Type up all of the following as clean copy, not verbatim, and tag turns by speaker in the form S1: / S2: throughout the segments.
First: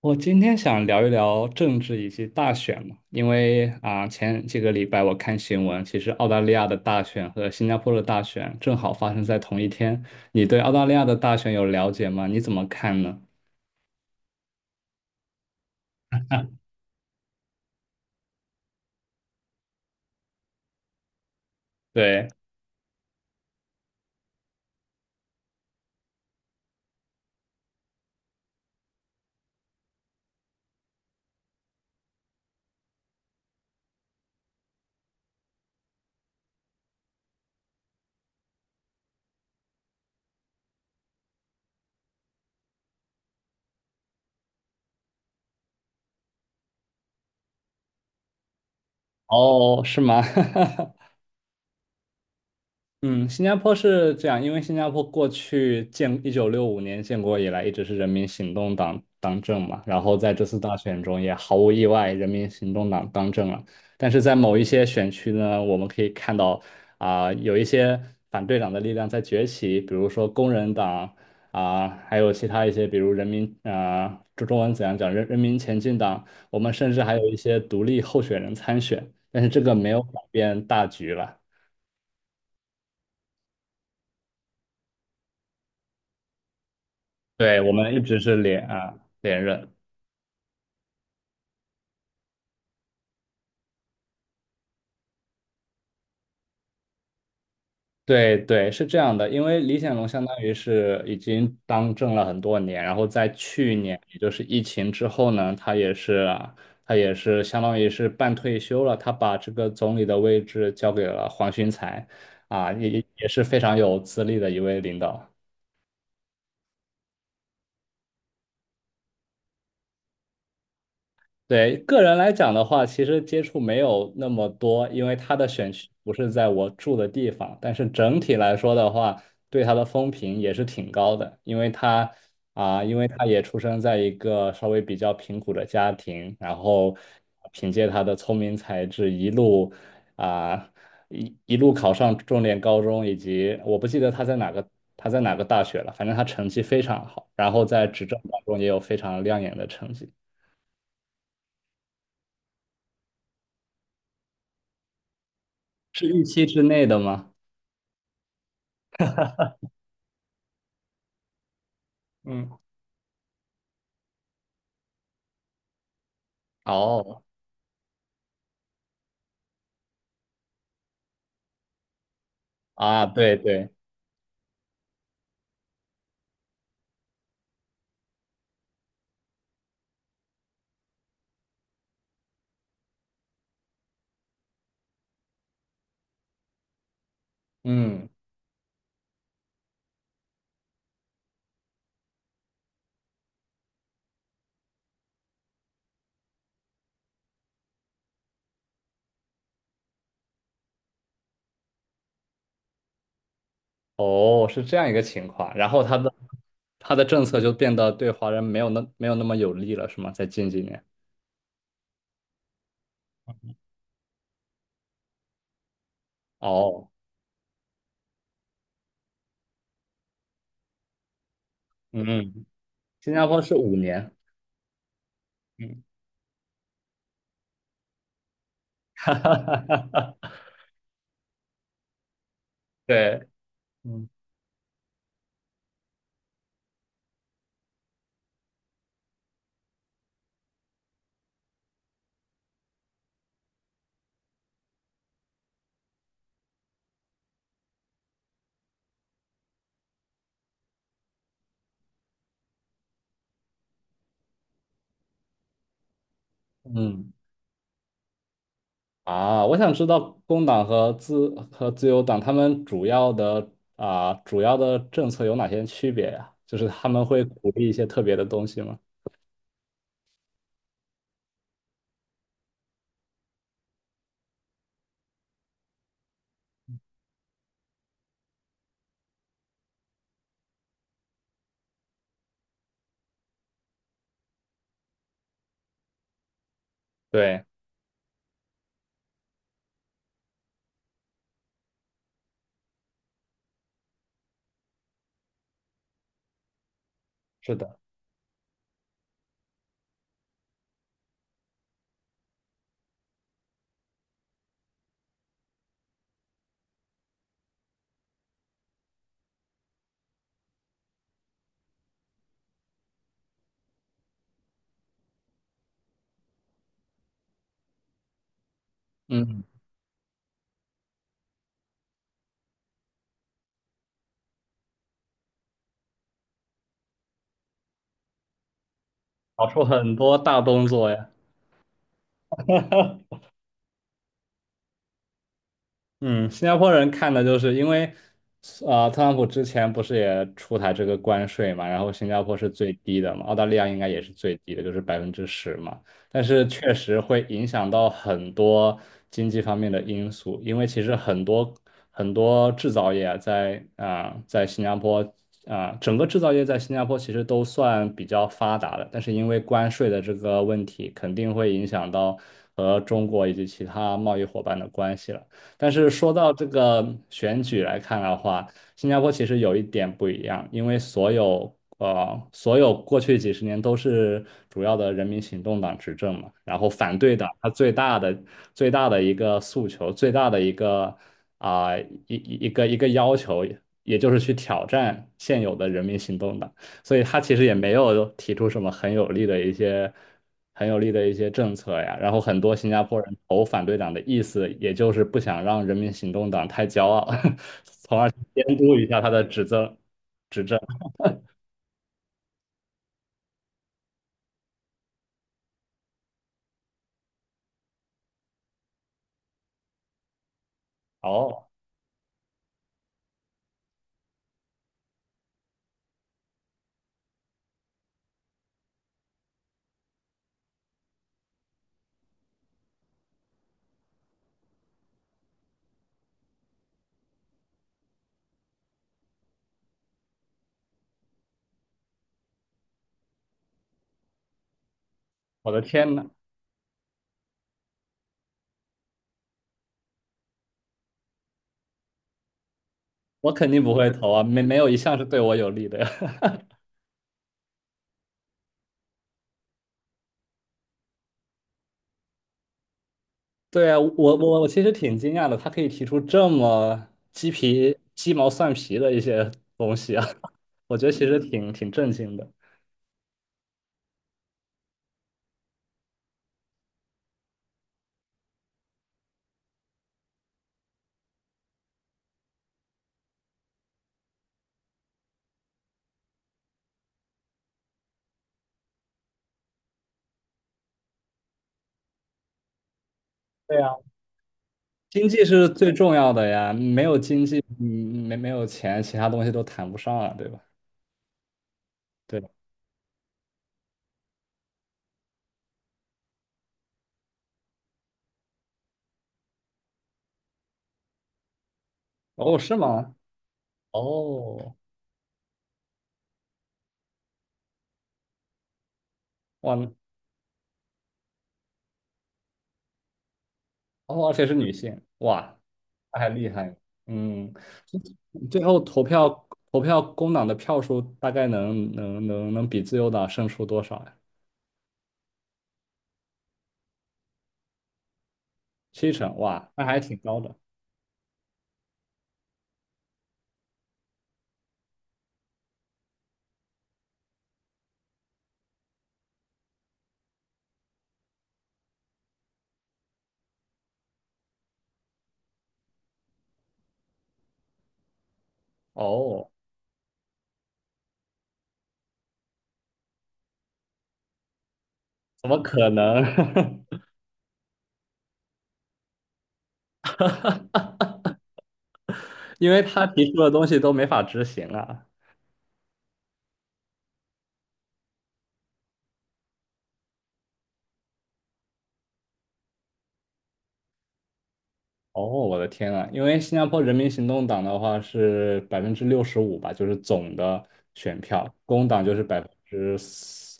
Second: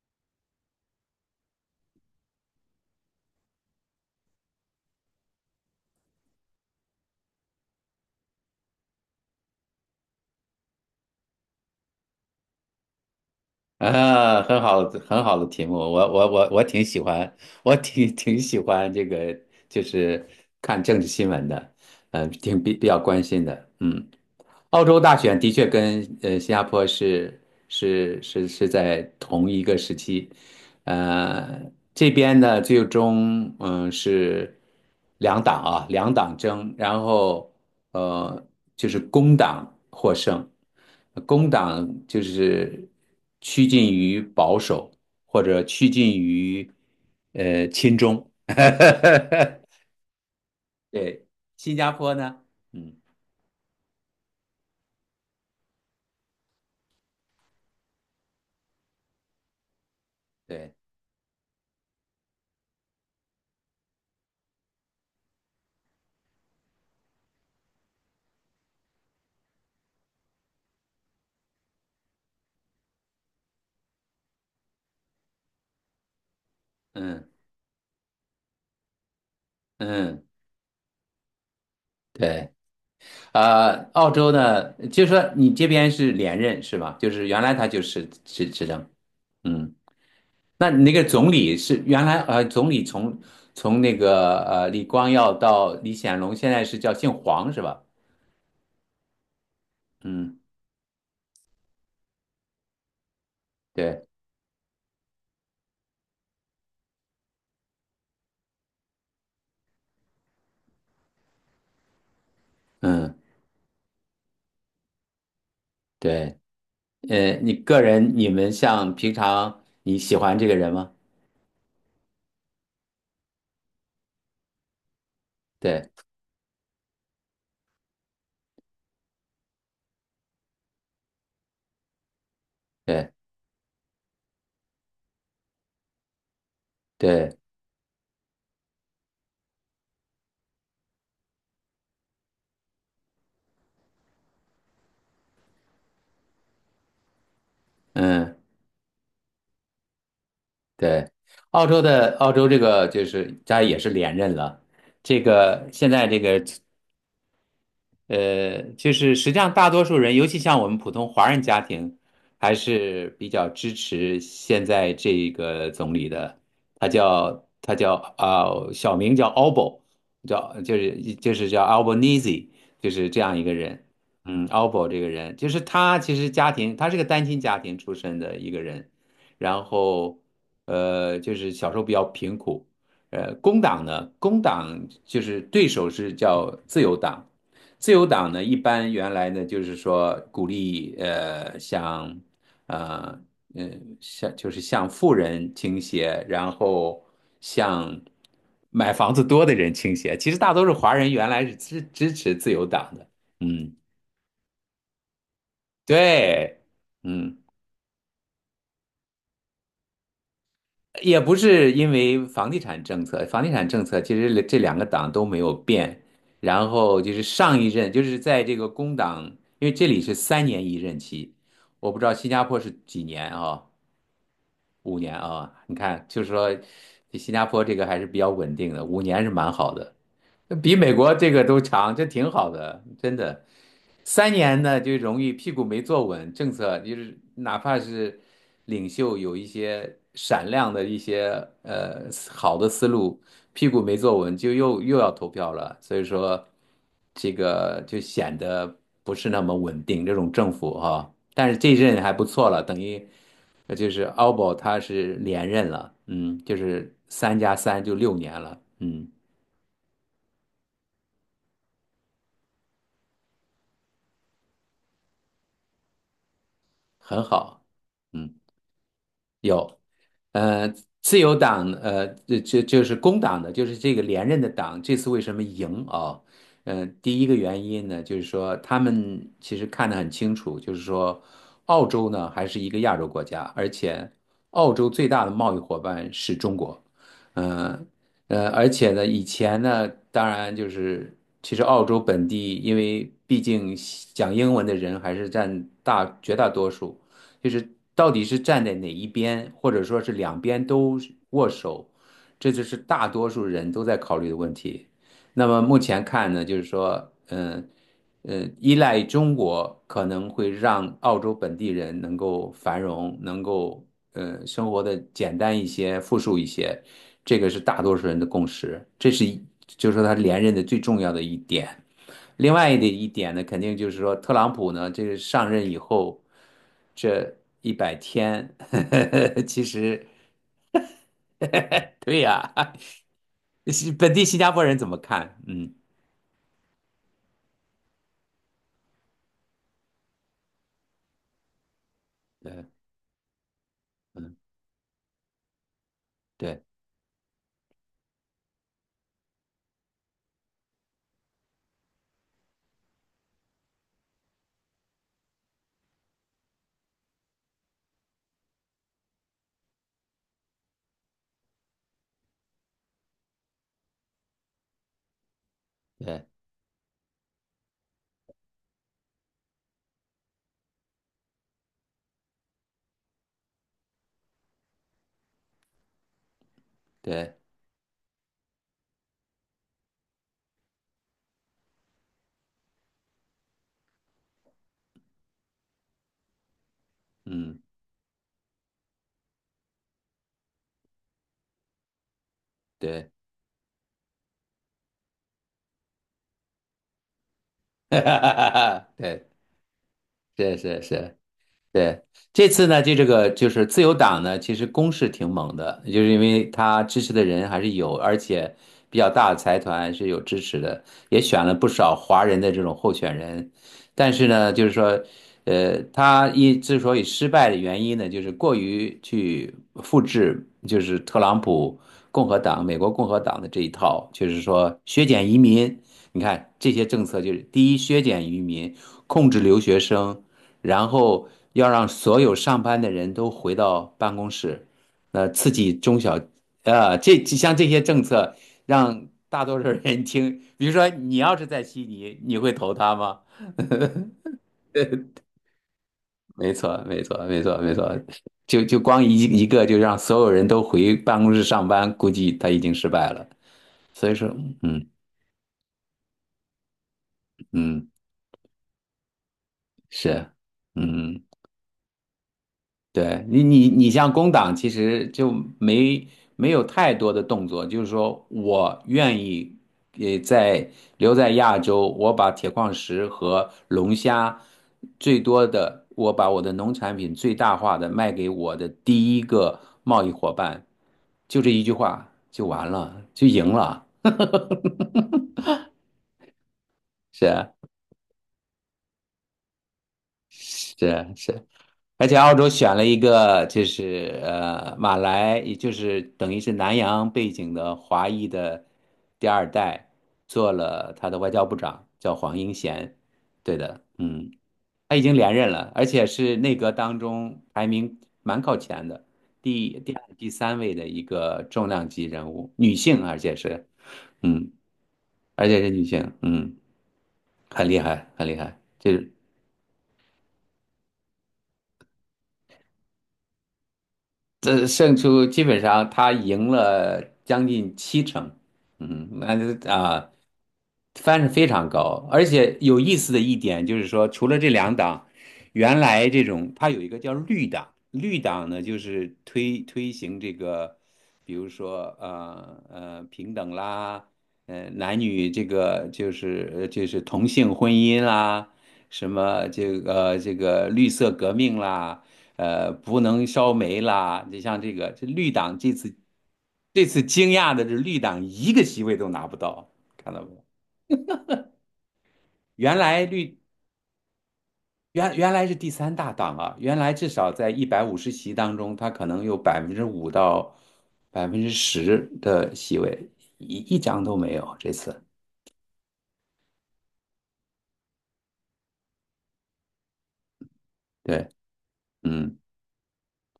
S1: 我今天想聊一聊政治以及大选嘛，因为啊、前几个礼拜我看新闻，其实澳大利亚的大选和新加坡的大选正好发生在同一天。你对澳大利亚的大选有了解吗？你怎么看呢？
S2: 啊，很好，很好的题目，我挺喜欢，我挺喜欢这个，就是看政治新闻的，
S1: 对，
S2: 挺比较关心的，嗯。澳洲大选的确跟新加坡是在同一个时期。这边呢最终是两党争，然后呃就是工党获胜。工党就是趋近于保守，或者趋近于亲中。
S1: 哦，是吗？
S2: 对，新加坡呢，嗯，
S1: 嗯，新加坡是这样，因为新加坡过去建1965年建国以来，一直是人民行动党当政嘛，然后在这次
S2: 对，
S1: 大选中也毫无意外，人民行动党当政了。但是在某一些选区呢，我们可以看到啊、有一些反对党的力量在崛起，比如说工人党啊、还有其他一些，比如人民啊、这中文怎样讲，人人民前进党，我们甚至还
S2: 嗯，
S1: 有一些独立候选人参选，但是这个没有改
S2: 嗯，
S1: 变大局了。
S2: 对。澳洲呢，就是说你这边是连任是吧？就是原来
S1: 对，
S2: 他
S1: 我
S2: 就
S1: 们一
S2: 是
S1: 直是
S2: 执执
S1: 连
S2: 政，
S1: 啊连任，
S2: 嗯，那你那个总理是原来，总理从那个李光耀到李显龙，现在是叫姓黄是吧？
S1: 对对是这样的，因为李显龙相
S2: 嗯，
S1: 当于是已经当政了很多年，然后在去年，
S2: 对，
S1: 也就是疫情之后呢，他也是相当于是半退休了，他把这个总理的位置交给了黄循财，啊，也
S2: 嗯，
S1: 也是非常有资历的一位领导。
S2: 对，你个人，你们像平常你喜欢这个人吗？
S1: 对，个人来讲的话，其实接触没有那么多，因为他的选区
S2: 对，
S1: 不是在我住的地方。但是整体来说的话，对他的风评也是挺高的，因为他啊，因为
S2: 对，
S1: 他也出生在一个稍微比较贫苦的家庭，然后
S2: 对，
S1: 凭借他的聪明才智，啊一路考上重点高中，以及我不记得他在哪个大学了，反正他成绩非常好，然后在执政
S2: 嗯，
S1: 当中也有非常亮眼的成绩。
S2: 对，澳洲这个就是他也是连任了。这个现
S1: 是
S2: 在这
S1: 预
S2: 个
S1: 期之内的吗？
S2: 呃，就是实际上大多数人，尤其像我们普通华人家庭，
S1: 嗯，
S2: 还是比较支持现在这个总理的。他
S1: 哦，
S2: 叫他叫啊、小名叫 Albo，叫就是叫 Albanese，就
S1: 啊，
S2: 是这
S1: 对
S2: 样一个
S1: 对，
S2: 人。嗯，Albo 这个人，就是他其实家庭，他是个单亲家庭出身的一个人，然后就是小时候比较贫苦。工党呢，工党就是对手是叫自由党。自由
S1: 嗯，
S2: 党呢一般原来呢就是说鼓励呃像就是向富人倾斜，然后向买房子多的人倾斜。其实大多数华人原来是支持自由党的，嗯，
S1: 哦，是这样一个情况。然后他的
S2: 对，
S1: 他的政
S2: 嗯。
S1: 策就变得对华人没有那么有利了，是吗？在近几年。
S2: 也不是因为房地产政策，房地产政策其实这两个党都没有变。然
S1: 哦，
S2: 后就是上一任，就是在这个工党，因为这里是3年一任期。我不知道新加
S1: 嗯，
S2: 坡是几
S1: 新加
S2: 年
S1: 坡是
S2: 啊，
S1: 五年。
S2: 5年啊，你
S1: 嗯
S2: 看，就是说新加坡这个还是比较稳定的，五
S1: 哈
S2: 年是
S1: 哈
S2: 蛮
S1: 哈
S2: 好
S1: 哈
S2: 的，
S1: 哈，
S2: 比美国这个都长，这挺好的，真
S1: 对，
S2: 的。
S1: 嗯
S2: 三年呢，就容易屁股没坐稳，政策就是哪怕是领袖有一些闪亮的一些呃好的思路，屁股没坐稳，就又要投票了，所以说这个就显得不是那么稳定。这种政府哈，但是这一任还不错了，等于就是奥博他是连任了，嗯，就是
S1: 嗯，
S2: 3加3就6年了，嗯，
S1: 啊，我想知道工党和自由党他们主要的政策有哪些区别呀？就是他们
S2: 很
S1: 会鼓
S2: 好，
S1: 励一些特别的
S2: 嗯。
S1: 东西吗？
S2: 有，呃，自由党，就是工党的，就是这个连任的党，这次为什么赢啊？第一个原因呢，就是说他们其实看得很清楚，就是说澳洲呢还是一个亚洲国家，而且澳洲最大的贸易伙伴是中国。
S1: 对，
S2: 嗯而且呢，以前呢，当然就是其实澳洲本地，因为毕竟讲英文的人还是占绝大多数。就
S1: 是
S2: 是
S1: 的。
S2: 到底是站在哪一边，或者说是两边都握手，这就是大多数人都在考虑的问题。那么目前看呢，就是说，嗯，依赖中国可能会让澳洲本地人能够繁荣，能够生活的简单一些、富庶一些，这个是大多数人的共识，这是
S1: 嗯，
S2: 一就是说他连任的最重要的一点。另外的一点呢，肯定就是说，特朗普呢，这个上任以后，这100天，
S1: 搞 出
S2: 其
S1: 很
S2: 实，
S1: 多大动作呀。
S2: 对呀，是本地新加坡人怎么看？嗯，
S1: 嗯，新加坡人看的就是因为，特朗普之前不是也出台这个关税嘛，然后新加坡是
S2: 对，
S1: 最低的嘛，澳大利亚应该也是最
S2: 嗯，
S1: 低的，就是10%嘛。但是
S2: 对，
S1: 确实会影响到很多经济方面的因素，因为其实很多很多制造业啊在啊、在新加坡啊、整个制造业在新加坡其实都算比较发达的，但是因为关税的这个问题，肯定会影响到和中国以及其他贸易伙伴的关系了。但是说
S2: 对，
S1: 到这个选举来看的话，新加坡其实有一点不一样，因为所有过去几十年都是主要的人民行动党执政嘛，然后反对党
S2: 对，
S1: 它最大的一个诉求，最大的一个啊、一一个要求，也就是去挑战现有的人民行动党。所以他其实也
S2: 嗯，
S1: 没有提出什么很有力的一些很有力的一些政策呀。然后很多新加坡
S2: 对，
S1: 人投反对党的意思，也就是不想让人民行动党太骄傲，从而 监督一下他的
S2: 对，
S1: 执政执
S2: 是
S1: 政。
S2: 是是。对，这次呢，就这个就是自由党呢，其实攻势挺猛的，就是因为他支持的人还是有，而且比较大的财团是有支持的，也选
S1: 哦，
S2: 了不少华人的这种候选人。但是呢，就是说，他之所以失败的原因呢，就是过于去复制，就是特朗普共和党、美国共和党的这一套，就是说削减移民。你看这些政策，就是第一，削减移民，控制留学生。然后要让所有上班的人都回到办公室，刺
S1: 我的
S2: 激
S1: 天
S2: 中
S1: 呐，
S2: 小，这像这些政策让大多数人听，比如说你要是在悉尼，你会投他吗？
S1: 我肯定不会投 啊，没有一项是对我有利的呀。
S2: 没错，没错，没错，没错，就光一个就让所有人都回办公室上班，估计他已经失败了。
S1: 对啊，我
S2: 所以说，
S1: 我我其实
S2: 嗯，
S1: 挺惊讶的，他可以提出这么鸡皮
S2: 嗯，
S1: 鸡毛蒜皮的一些东西啊，
S2: 是，
S1: 我觉得其实
S2: 嗯。
S1: 挺震惊的。
S2: 对你，你像工党，其实就没没有太多的动作，就是说我愿意，也在留在亚洲，我把铁矿石和龙虾最多的，我把我的农产品最大化的卖给我的第一个贸易伙伴，就这一句话就完了，就赢
S1: 对呀。
S2: 了，
S1: 经济是 最重要的呀，没有经
S2: 是
S1: 济，
S2: 啊，
S1: 嗯，没没有钱，其他东西都谈不上啊，对吧？
S2: 是啊，是啊，而且
S1: 对吧？
S2: 澳洲选了一个就是马来，也就是等于是南洋背景的华裔的第二代，做了他的外交部长，叫黄
S1: 哦，
S2: 英
S1: 是吗？
S2: 贤。对的，嗯，
S1: 哦，
S2: 他已经连任了，而且是内阁当中排名蛮靠前的，
S1: 哇，
S2: 第二、第三位的一个重量级人物，女性，而且是
S1: 哦，而且是
S2: 嗯，
S1: 女性，哇，
S2: 而且是女
S1: 那还
S2: 性，
S1: 厉害。
S2: 嗯，
S1: 嗯，
S2: 很厉害，很厉
S1: 最后
S2: 害，
S1: 投
S2: 就是。
S1: 票投票工党的票数大概能比自由党胜出多少呀？
S2: 这胜出基本上他赢了将近七成。
S1: 七
S2: 嗯，
S1: 成，
S2: 那
S1: 哇，那
S2: 就
S1: 还挺
S2: 啊，
S1: 高的。
S2: 翻是非常高，而且有意思的一点就是说，除了这两党，原来这种它有一个叫绿党。绿党呢就是推行这个，比如说平等啦，男女这个就是就是同性婚姻啦，什
S1: 哦，
S2: 么这个，这个绿色革命啦，不能烧煤啦，就像这个这
S1: 怎
S2: 绿
S1: 么
S2: 党
S1: 可
S2: 这次，
S1: 能？
S2: 这次惊讶的是绿党一个席位都拿不到。看到没？
S1: 因为
S2: 原
S1: 他
S2: 来
S1: 提出的
S2: 绿
S1: 东西都没法执行啊。
S2: 原来是第三大党啊，原来至少在150席当中，它可能有5%到10%的席位，一张都没有这
S1: 哦，
S2: 次。
S1: 我的天啊！因为新加坡人民行动党的话是65%吧，就是总的选
S2: 对，
S1: 票，工党就是百分
S2: 嗯，
S1: 之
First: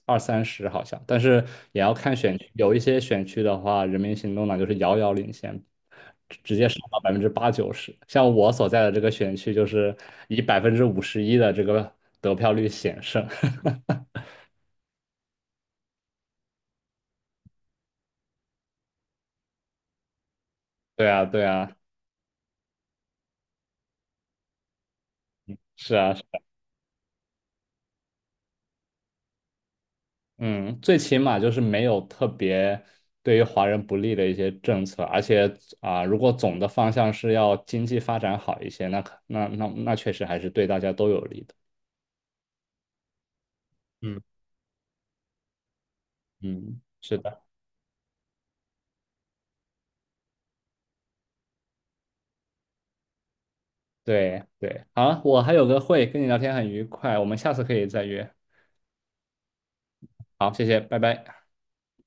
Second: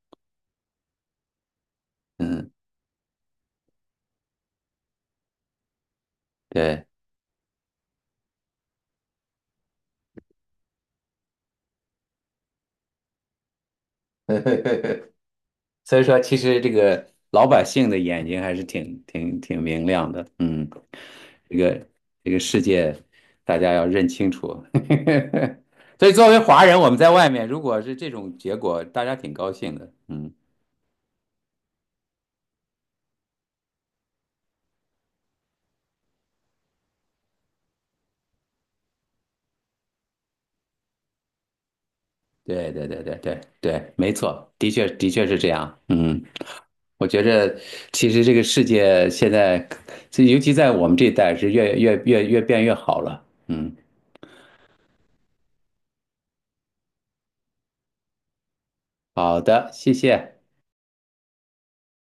S1: 二三十好像，但是也要看选区，
S2: 嗯，
S1: 有一些选区的话，人民行动党就是遥遥领先，直接上
S2: 对，
S1: 到80%到90%。像我所在的这个选区，就是以51%的这个得票率险胜。
S2: 所以说其实这个老百姓的眼睛还是挺明亮的，嗯，
S1: 对啊，对
S2: 这
S1: 啊，
S2: 个这个世界大家要认清楚。
S1: 是
S2: 所以
S1: 啊。
S2: 作为华人，我们在外面如果是这种结果，大家挺高兴的，嗯。
S1: 嗯，最起码就是没有特别对于华人不利的一些政策，而且啊、如果总的方向是要经济发展好一些，那可那那那确实还是对大家都有利的。
S2: 对，对，对，对，对，对，没
S1: 嗯，
S2: 错，的确的确是这样。嗯，
S1: 嗯，
S2: 我
S1: 是
S2: 觉
S1: 的，
S2: 着其实这个世界现在，这尤其在我们这一代是越变越好了。嗯，
S1: 对对。好，我还有个会，跟你聊天很愉快，我们下次可以再约。
S2: 好的，谢谢。
S1: 好，谢谢，拜拜。